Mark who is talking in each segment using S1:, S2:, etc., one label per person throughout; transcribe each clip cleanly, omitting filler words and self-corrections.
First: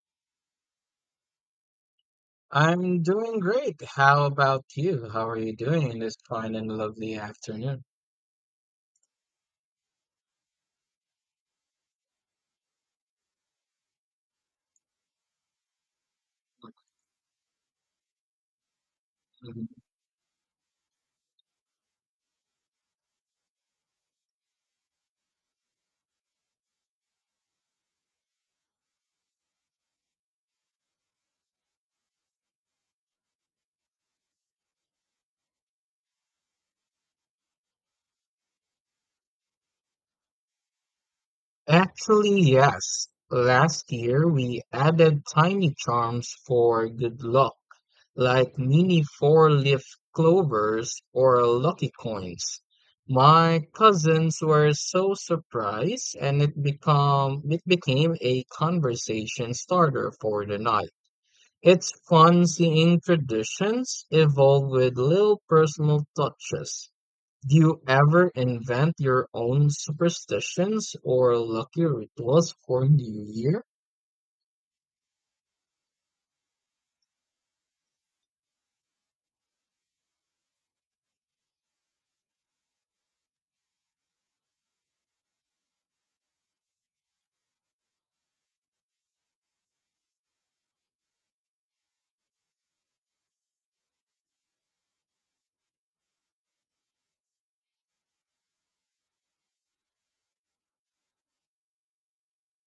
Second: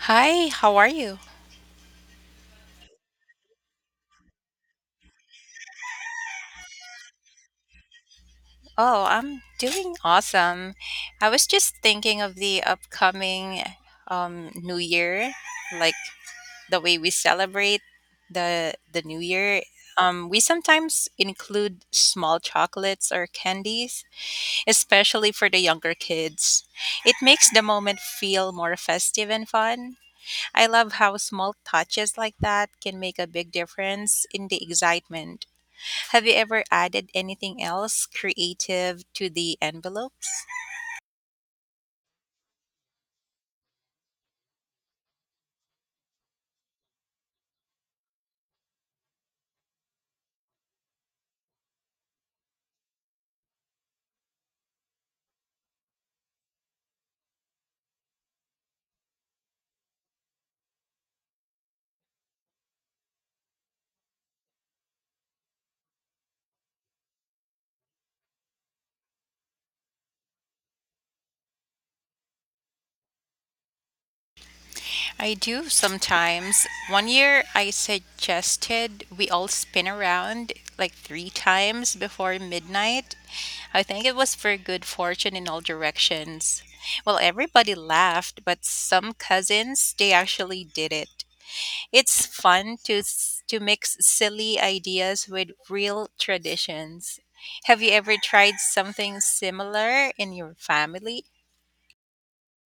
S1: Hi, how are you?
S2: I'm doing great. How about you? How are you doing in this fine and lovely afternoon?
S1: Oh, I'm doing awesome. I was just thinking of the upcoming New Year, like the way we celebrate the New Year.
S2: Mhm.
S1: We sometimes include small chocolates or candies, especially for the younger kids. It makes the moment feel more festive and fun. I love how small touches like that can make a big difference in the excitement. Have you ever added anything else creative to the envelopes?
S2: Actually, yes. Last year, we added tiny charms for good luck, like mini four-leaf clovers or lucky coins. My cousins were so surprised, and it became a conversation starter for the night. It's fun seeing traditions evolve with little personal touches. Do you ever invent your own superstitions or lucky rituals for New Year?
S1: I do sometimes. One year I suggested we all spin around like three times before midnight. I think it was for good fortune in all directions. Well, everybody laughed, but some cousins, they actually did it. It's fun to mix silly ideas with real traditions. Have you ever tried something similar in your family?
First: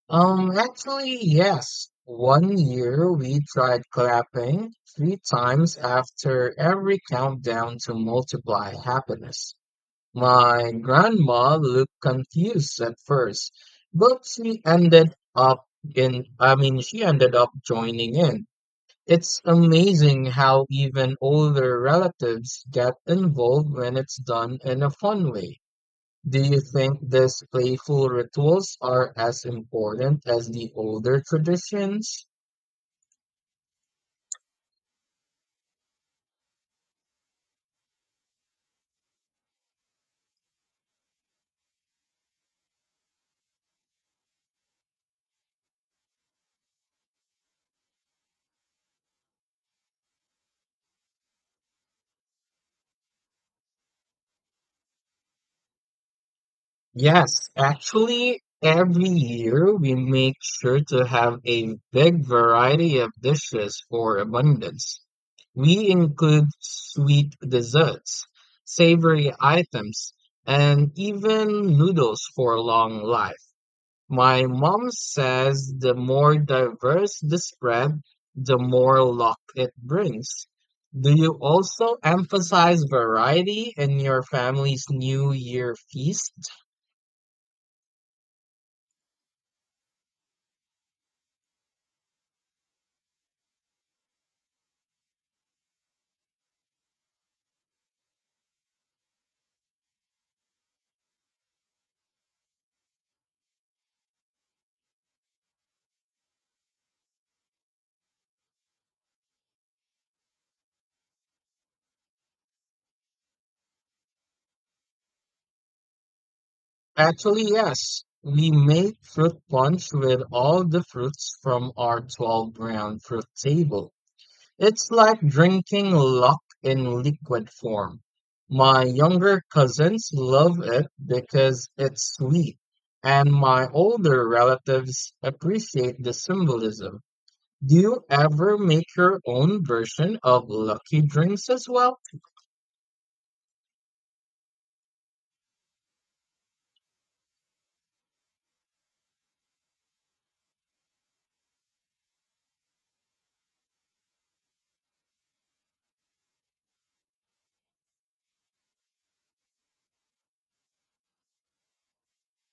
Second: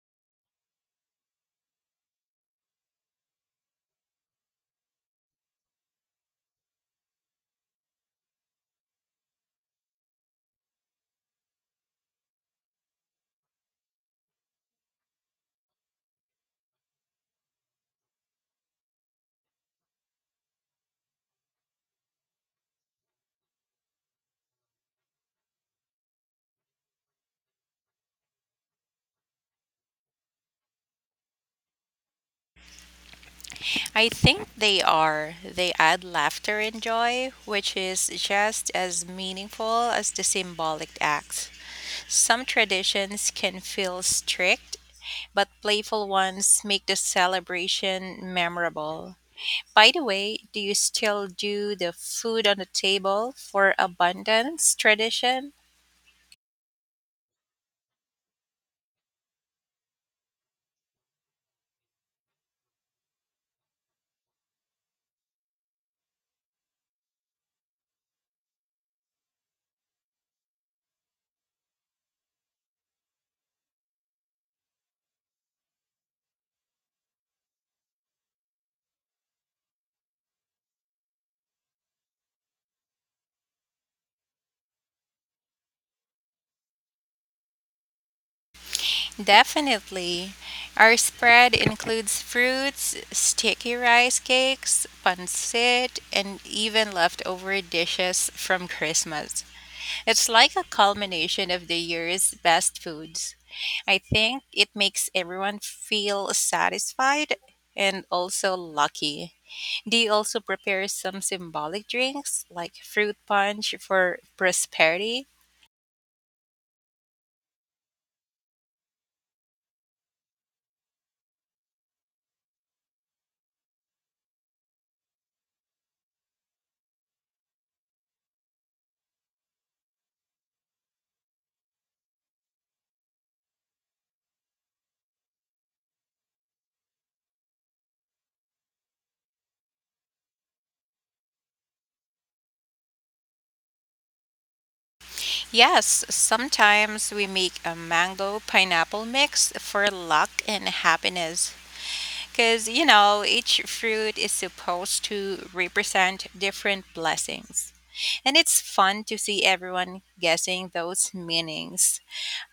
S2: Actually, yes. One year we tried clapping three times after every countdown to multiply happiness. My grandma looked confused at first, but she ended up she ended up joining in. It's amazing how even older relatives get involved when it's done in a fun way. Do you think these playful rituals are as important as the older traditions?
S1: I think they are. They add laughter and joy, which is just as meaningful as the symbolic acts. Some traditions can feel strict, but playful ones make the celebration memorable. By the way, do you still do the food on the table for abundance tradition?
S2: Yes, actually, every year we make sure to have a big variety of dishes for abundance. We include sweet desserts, savory items, and even noodles for long life. My mom says the more diverse the spread, the more luck it brings. Do you also emphasize variety in your family's New Year feast?
S1: Definitely. Our spread includes fruits, sticky rice cakes, pancit, and even leftover dishes from Christmas. It's like a culmination of the year's best foods. I think it makes everyone feel satisfied and also lucky. Do you also prepare some symbolic drinks like fruit punch for prosperity?
S2: Actually, yes. We make fruit punch with all the fruits from our 12 round fruit table. It's like drinking luck in liquid form. My younger cousins love it because it's sweet, and my older relatives appreciate the symbolism. Do you ever make your own version of lucky drinks as well?
S1: Yes, sometimes we make a mango pineapple mix for luck and happiness. Because, you know, each fruit is supposed to represent different blessings. And it's fun to see everyone guessing those meanings.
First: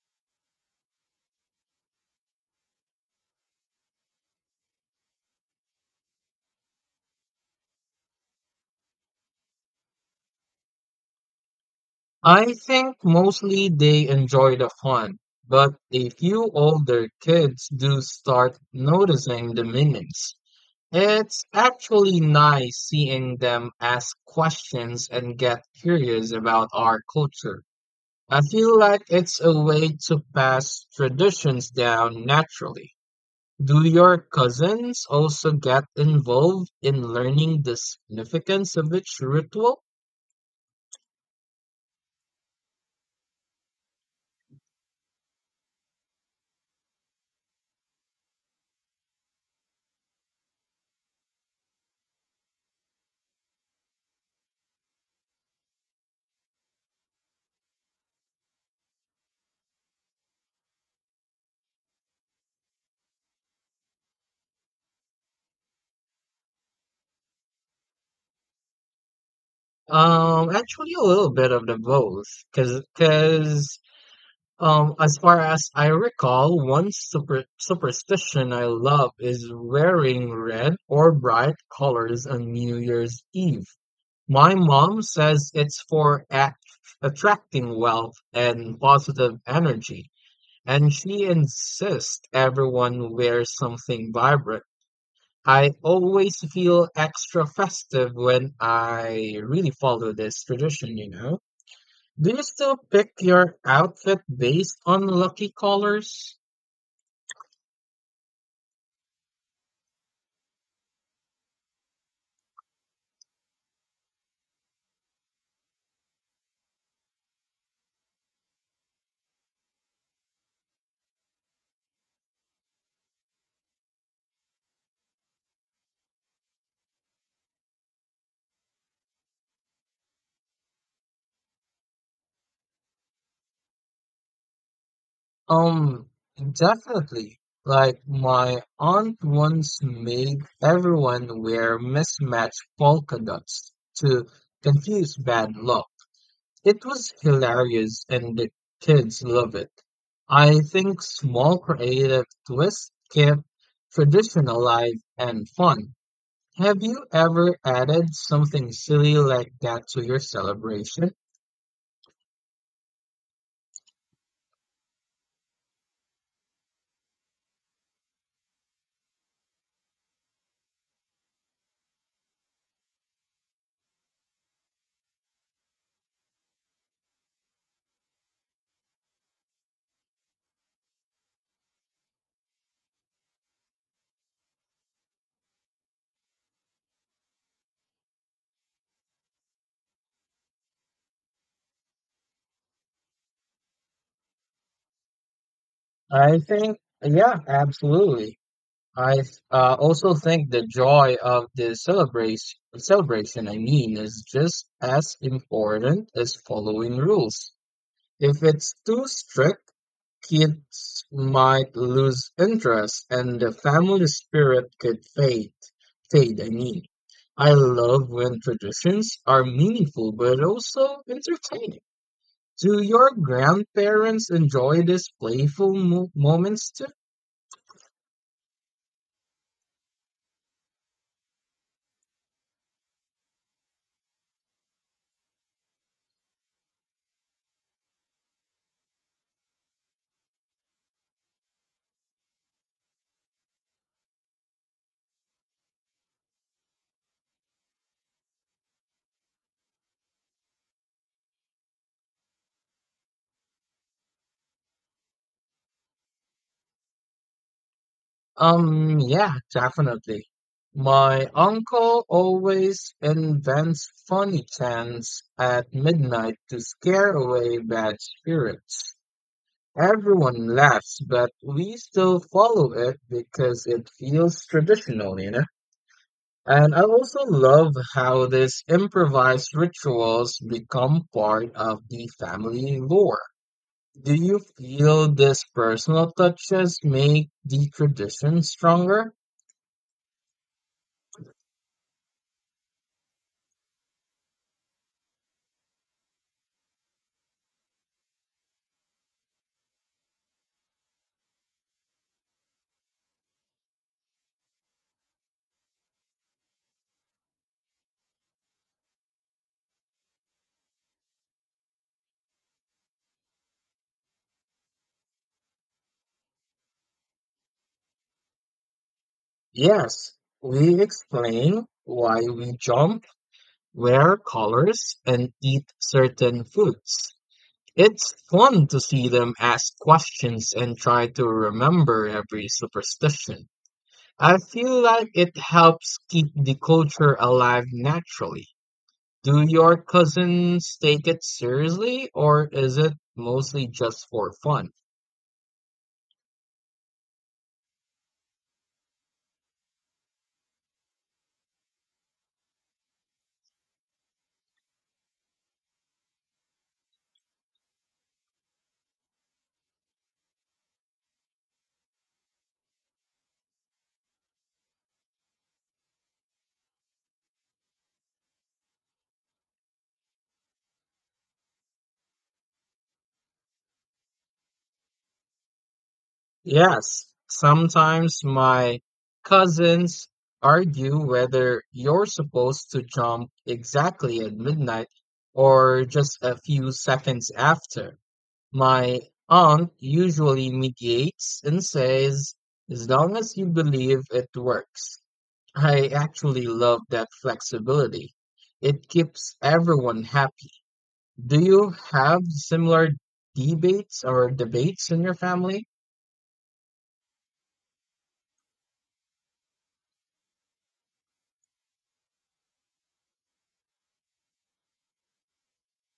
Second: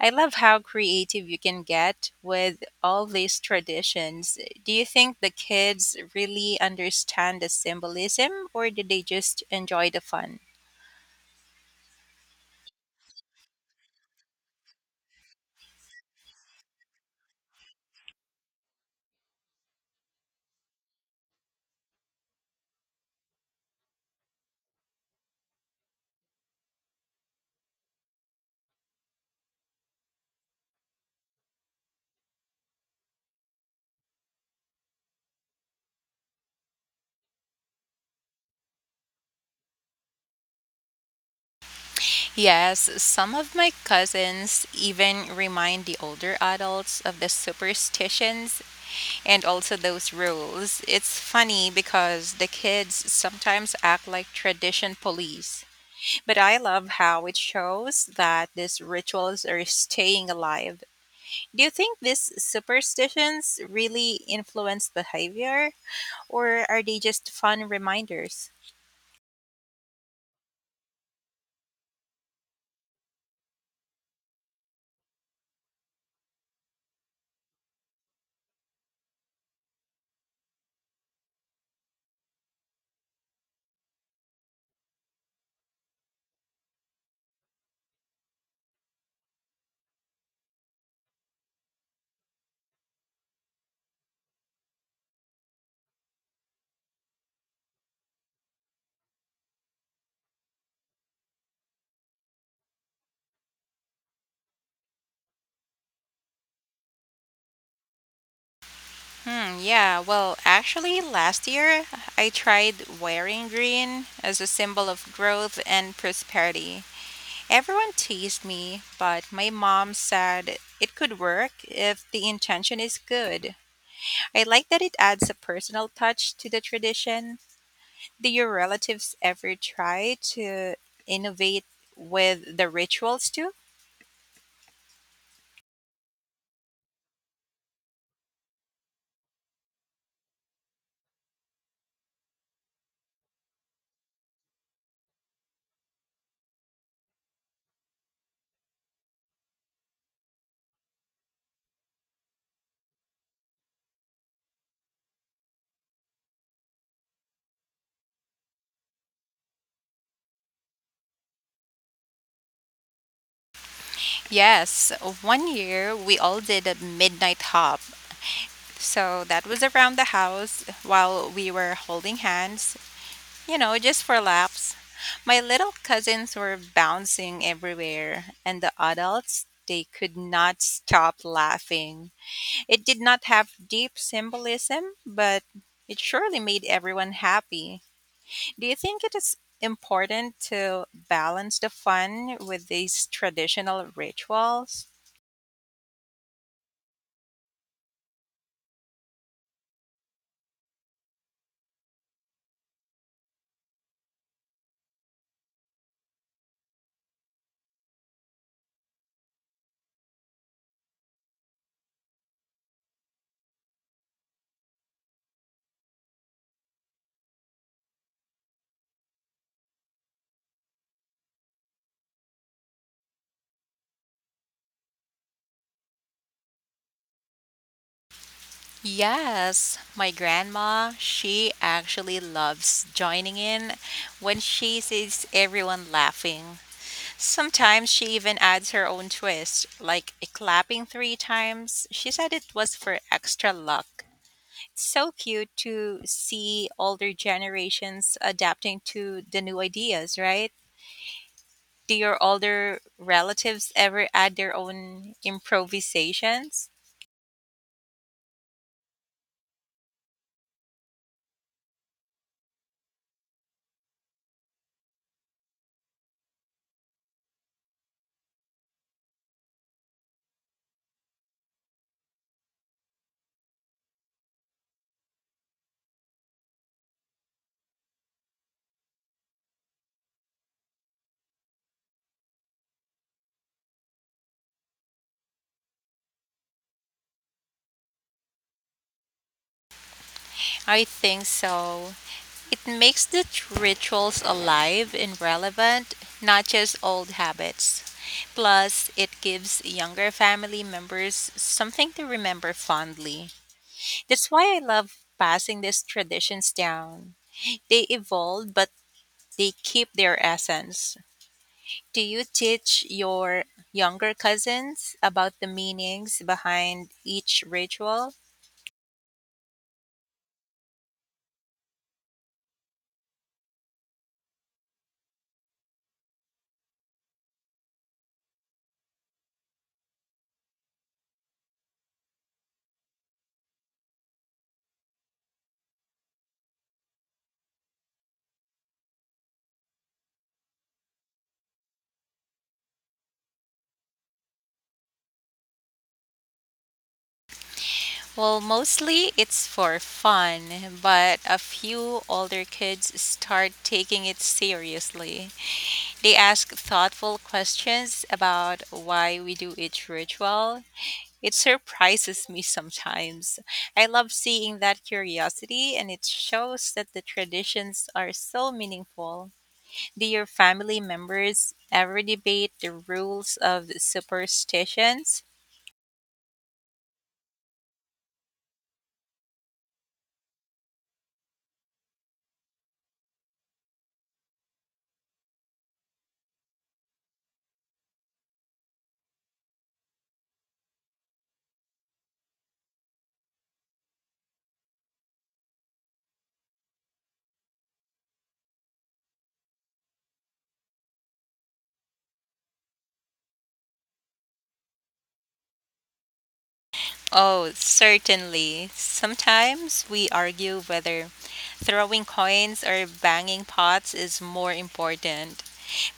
S1: I love how creative you can get with all these traditions. Do you think the kids really understand the symbolism or do they just enjoy the fun?
S2: I think mostly they enjoy the fun, but a few older kids do start noticing the meanings. It's actually nice seeing them ask questions and get curious about our culture. I feel like it's a way to pass traditions down naturally. Do your cousins also get involved in learning the significance of each ritual?
S1: Yes, some of my cousins even remind the older adults of the superstitions and also those rules. It's funny because the kids sometimes act like tradition police. But I love how it shows that these rituals are staying alive. Do you think these superstitions really influence behavior, or are they just fun reminders?
S2: Actually, a little bit of the both, because as far as I recall, one superstition I love is wearing red or bright colors on New Year's Eve. My mom says it's for at attracting wealth and positive energy, and she insists everyone wears something vibrant. I always feel extra festive when I really follow this tradition, you know? Do you still pick your outfit based on lucky colors?
S1: Hmm, yeah, well, actually, last year I tried wearing green as a symbol of growth and prosperity. Everyone teased me, but my mom said it could work if the intention is good. I like that it adds a personal touch to the tradition. Do your relatives ever try to innovate with the rituals too?
S2: Um, Definitely. Like my aunt once made everyone wear mismatched polka dots to confuse bad luck. It was hilarious and the kids love it. I think small creative twists keep tradition alive and fun. Have you ever added something silly like that to your celebration?
S1: Yes, one year we all did a midnight hop, so that was around the house while we were holding hands, you know, just for laughs. My little cousins were bouncing everywhere, and the adults, they could not stop laughing. It did not have deep symbolism, but it surely made everyone happy. Do you think it is important to balance the fun with these traditional rituals?
S2: I think, yeah, absolutely. Also think the joy of the celebration is just as important as following rules. If it's too strict, kids might lose interest and the family spirit could fade. Fade, I mean. I love when traditions are meaningful but also entertaining. Do your grandparents enjoy these playful mo moments too?
S1: Yes, my grandma, she actually loves joining in when she sees everyone laughing. Sometimes she even adds her own twist, like a clapping three times. She said it was for extra luck. It's so cute to see older generations adapting to the new ideas, right? Do your older relatives ever add their own improvisations?
S2: Yeah, definitely. My uncle always invents funny chants at midnight to scare away bad spirits. Everyone laughs, but we still follow it because it feels traditional, you know? And I also love how these improvised rituals become part of the family lore. Do you feel these personal touches make the tradition stronger?
S1: I think so. It makes rituals alive and relevant, not just old habits. Plus, it gives younger family members something to remember fondly. That's why I love passing these traditions down. They evolve, but they keep their essence. Do you teach your younger cousins about the meanings behind each ritual?
S2: Yes, we explain why we jump, wear colors, and eat certain foods. It's fun to see them ask questions and try to remember every superstition. I feel like it helps keep the culture alive naturally. Do your cousins take it seriously, or is it mostly just for fun?
S1: Well, mostly it's for fun, but a few older kids start taking it seriously. They ask thoughtful questions about why we do each ritual. It surprises me sometimes. I love seeing that curiosity, and it shows that the traditions are so meaningful. Do your family members ever debate the rules of superstitions?
S2: Yes, sometimes my cousins argue whether you're supposed to jump exactly at midnight or just a few seconds after. My aunt usually mediates and says, as long as you believe it works. I actually love that flexibility. It keeps everyone happy. Do you have similar debates in your family?
S1: Oh, certainly. Sometimes we argue whether throwing coins or banging pots is more important.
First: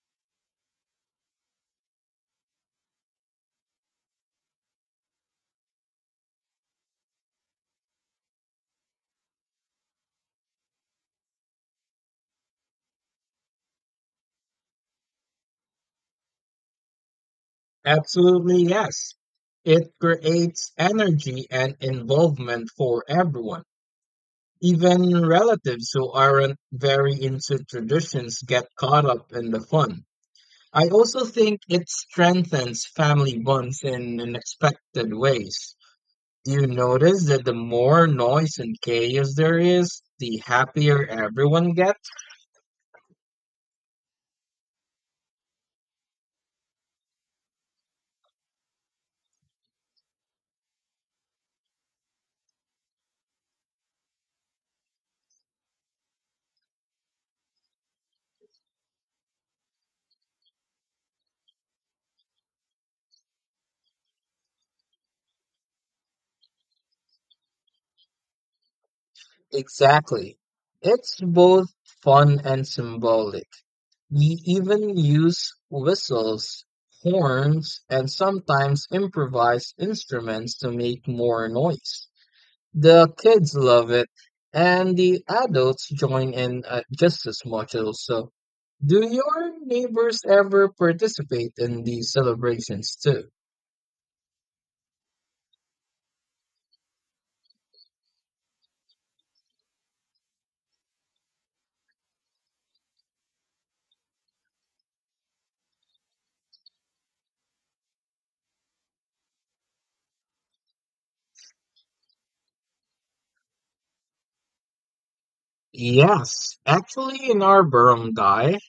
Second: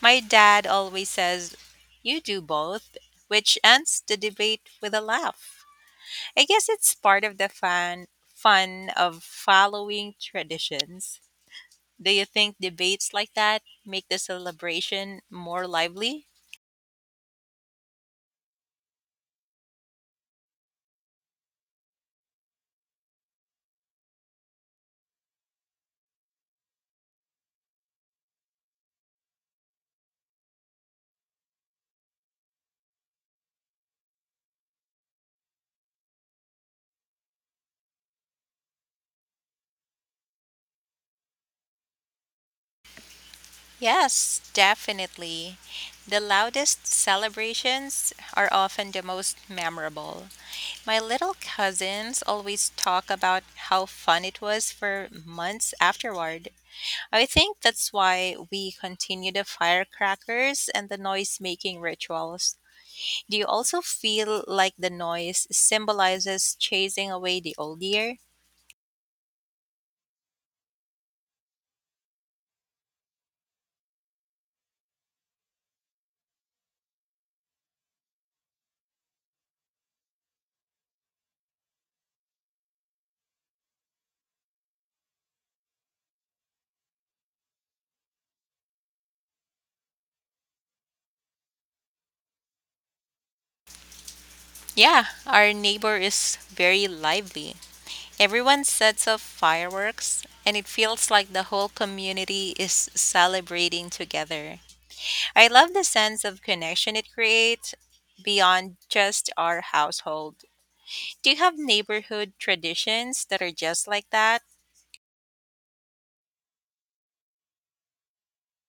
S1: My dad always says, you do both, which ends the debate with a laugh. I guess it's part of fun of following traditions. Do you think debates like that make the celebration more lively?
S2: Absolutely, yes. It creates energy and involvement for everyone. Even relatives who aren't very into traditions get caught up in the fun. I also think it strengthens family bonds in unexpected ways. Do you notice that the more noise and chaos there is, the happier everyone gets?
S1: Yes, definitely. The loudest celebrations are often the most memorable. My little cousins always talk about how fun it was for months afterward. I think that's why we continue the firecrackers and the noise making rituals. Do you also feel like the noise symbolizes chasing away the old year?
S2: Exactly. It's both fun and symbolic. We even use whistles, horns, and sometimes improvised instruments to make more noise. The kids love it, and the adults join in just as much also. Do your neighbors ever participate in these celebrations too?
S1: Yeah, our neighbor is very lively. Everyone sets off fireworks, and it feels like the whole community is celebrating together. I love the sense of connection it creates beyond just our household. Do you have neighborhood traditions that are just like that?
S2: Yes, actually, in our barangay,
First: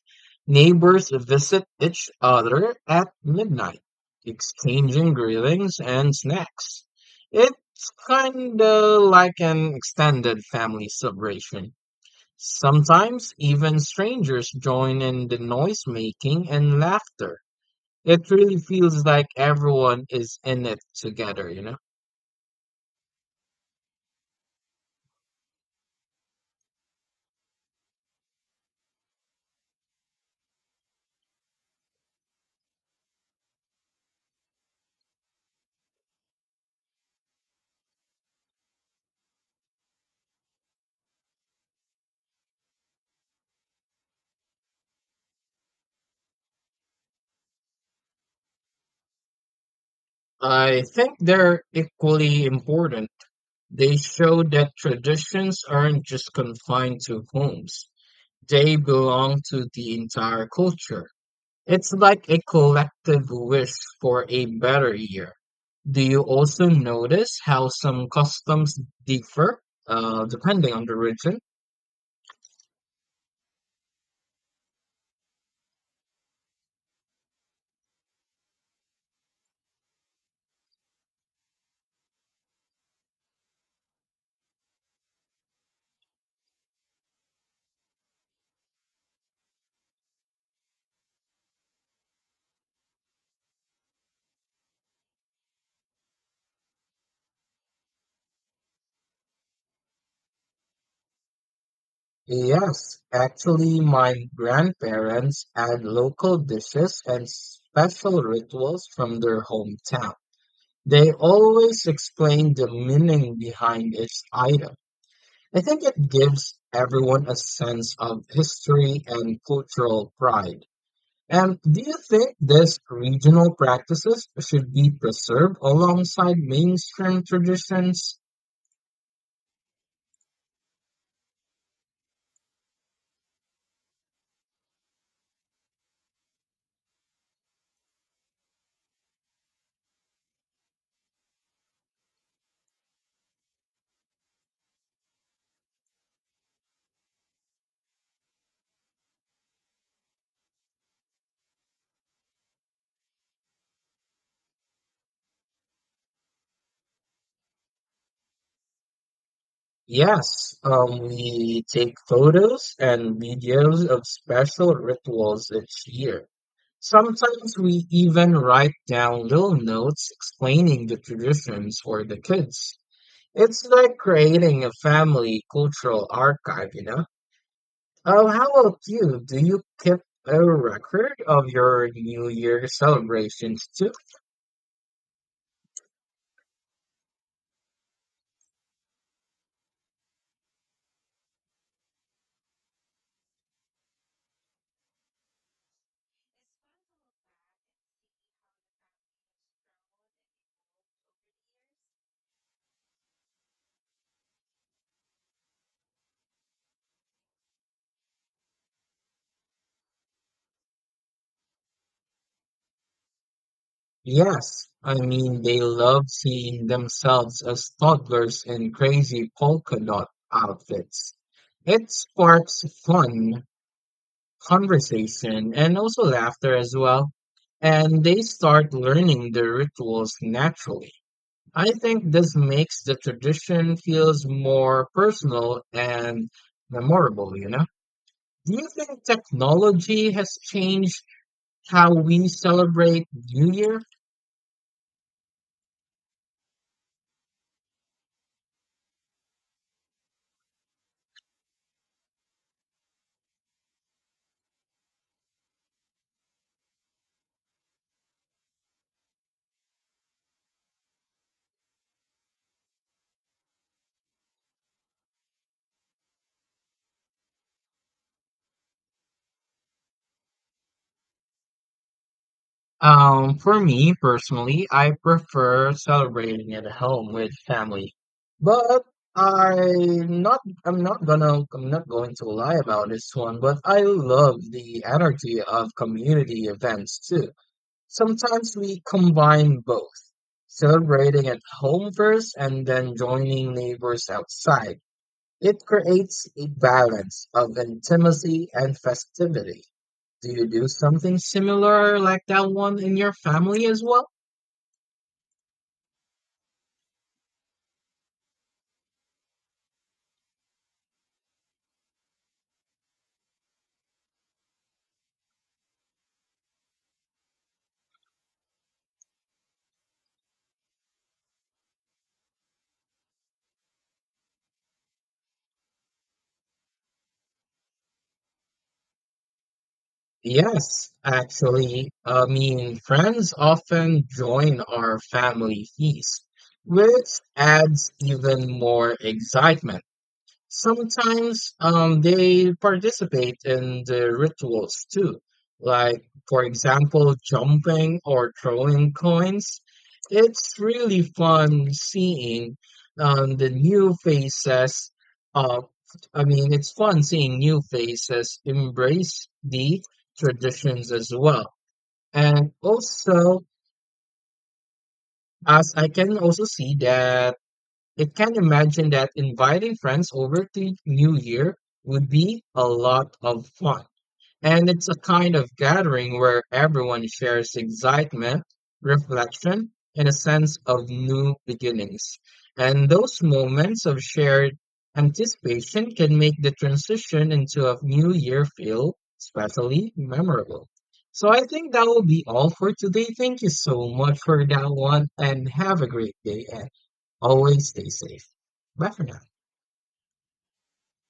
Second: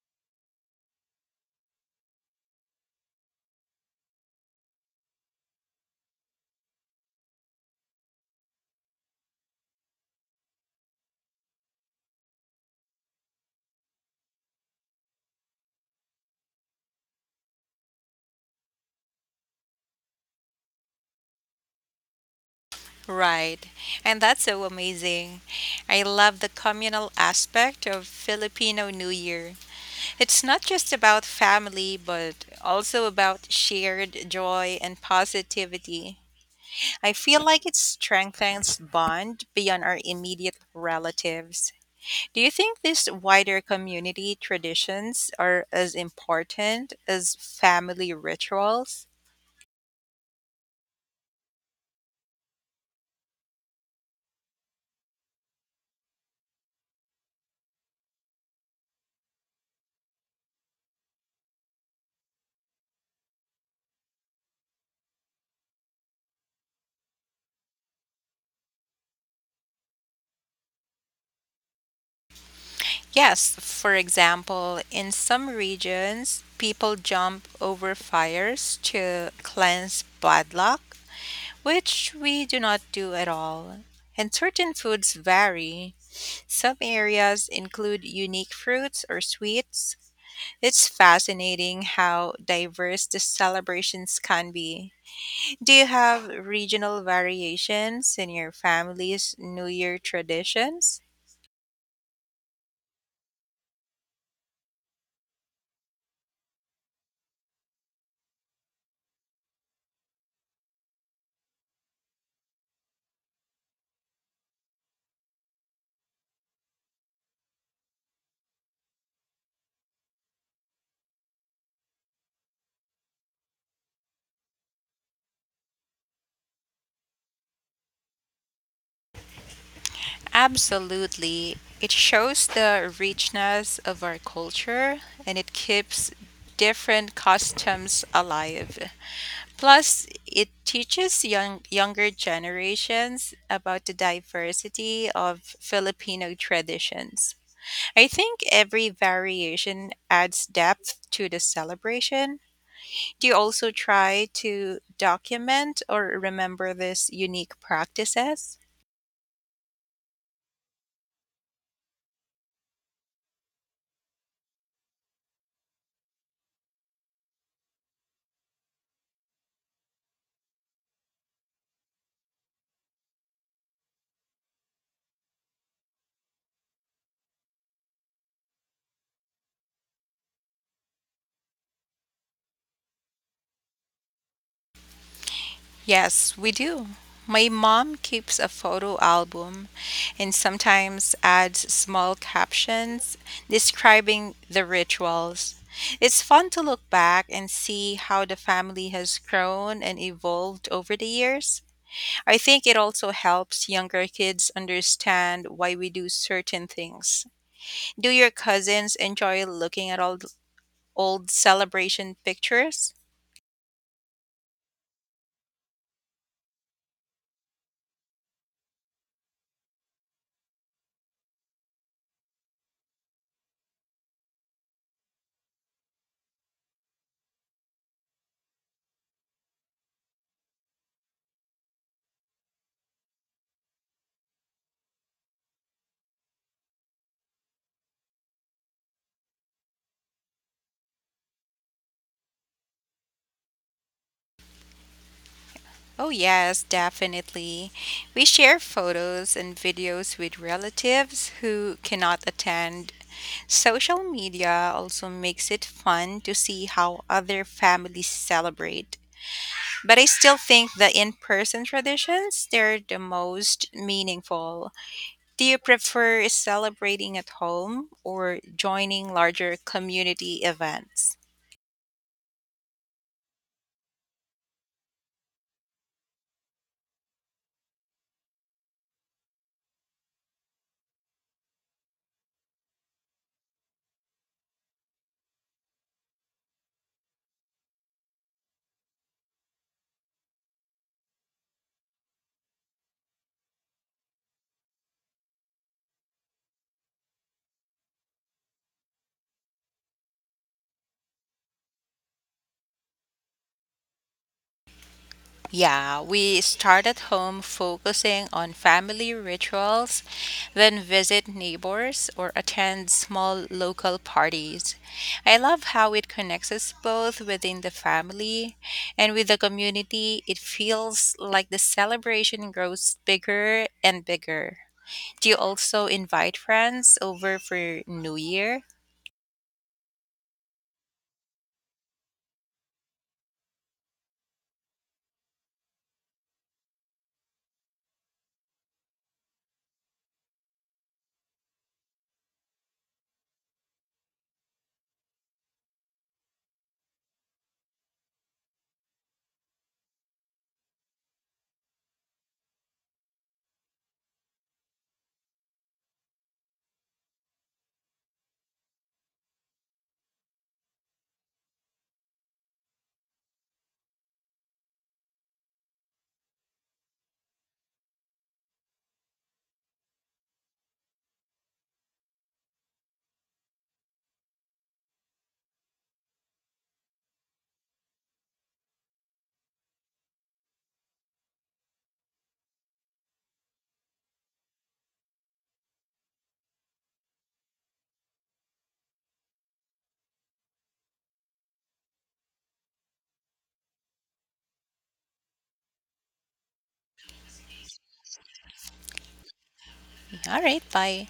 S2: neighbors visit each other at midnight, exchanging greetings and snacks. It's kinda like an extended family celebration. Sometimes even strangers join in the noise making and laughter. It really feels like everyone is in it together, you know?
S1: Right. And that's so amazing. I love the communal aspect of Filipino New Year. It's not just about family, but also about shared joy and positivity. I feel like it strengthens bond beyond our immediate relatives. Do you think these wider community traditions are as important as family rituals?
S2: I think they're equally important. They show that traditions aren't just confined to homes, they belong to the entire culture. It's like a collective wish for a better year. Do you also notice how some customs differ depending on the region?
S1: Yes, for example, in some regions, people jump over fires to cleanse bad luck, which we do not do at all. And certain foods vary. Some areas include unique fruits or sweets. It's fascinating how diverse the celebrations can be. Do you have regional variations in your family's New Year traditions?
S2: Yes, actually, my grandparents add local dishes and special rituals from their hometown. They always explain the meaning behind each item. I think it gives everyone a sense of history and cultural pride. And do you think these regional practices should be preserved alongside mainstream traditions?
S1: Absolutely. It shows the richness of our culture and it keeps different customs alive. Plus, it teaches younger generations about the diversity of Filipino traditions. I think every variation adds depth to the celebration. Do you also try to document or remember these unique practices?
S2: Yes, we take photos and videos of special rituals each year. Sometimes we even write down little notes explaining the traditions for the kids. It's like creating a family cultural archive, you know? Oh, how about you? Do you keep a record of your New Year celebrations too?
S1: Yes, we do. My mom keeps a photo album and sometimes adds small captions describing the rituals. It's fun to look back and see how the family has grown and evolved over the years. I think it also helps younger kids understand why we do certain things. Do your cousins enjoy looking at old celebration pictures?
S2: Yes, I mean they love seeing themselves as toddlers in crazy polka dot outfits. It sparks fun, conversation, and also laughter as well. And they start learning the rituals naturally. I think this makes the tradition feels more personal and memorable, you know? Do you think technology has changed how we celebrate New Year?
S1: Oh, yes, definitely. We share photos and videos with relatives who cannot attend. Social media also makes it fun to see how other families celebrate. But I still think the in person traditions, they're the most meaningful. Do you prefer celebrating at home or joining larger community events?
S2: For me personally, I prefer celebrating at home with family. But I'm not going to lie about this one, but I love the energy of community events too. Sometimes we combine both, celebrating at home first and then joining neighbors outside. It creates a balance of intimacy and festivity. Do you do something similar like that one in your family as well?
S1: Yeah, we start at home focusing on family rituals, then visit neighbors or attend small local parties. I love how it connects us both within the family and with the community. It feels like the celebration grows bigger and bigger. Do you also invite friends over for New Year?
S2: Yes, actually, I mean, friends often join our family feast, which adds even more excitement. Sometimes they participate in the rituals too, like, for example, jumping or throwing coins. It's really fun seeing the new faces. Uh, I mean, it's fun seeing new faces embrace the traditions as well. And also, as I can also see that it can imagine that inviting friends over to New Year would be a lot of fun. And it's a kind of gathering where everyone shares excitement, reflection, and a sense of new beginnings. And those moments of shared anticipation can make the transition into a new year feel especially memorable. So I think that will be all for today. Thank you so much for that one and have a great day. And always stay safe. Bye for now.
S1: All right, bye.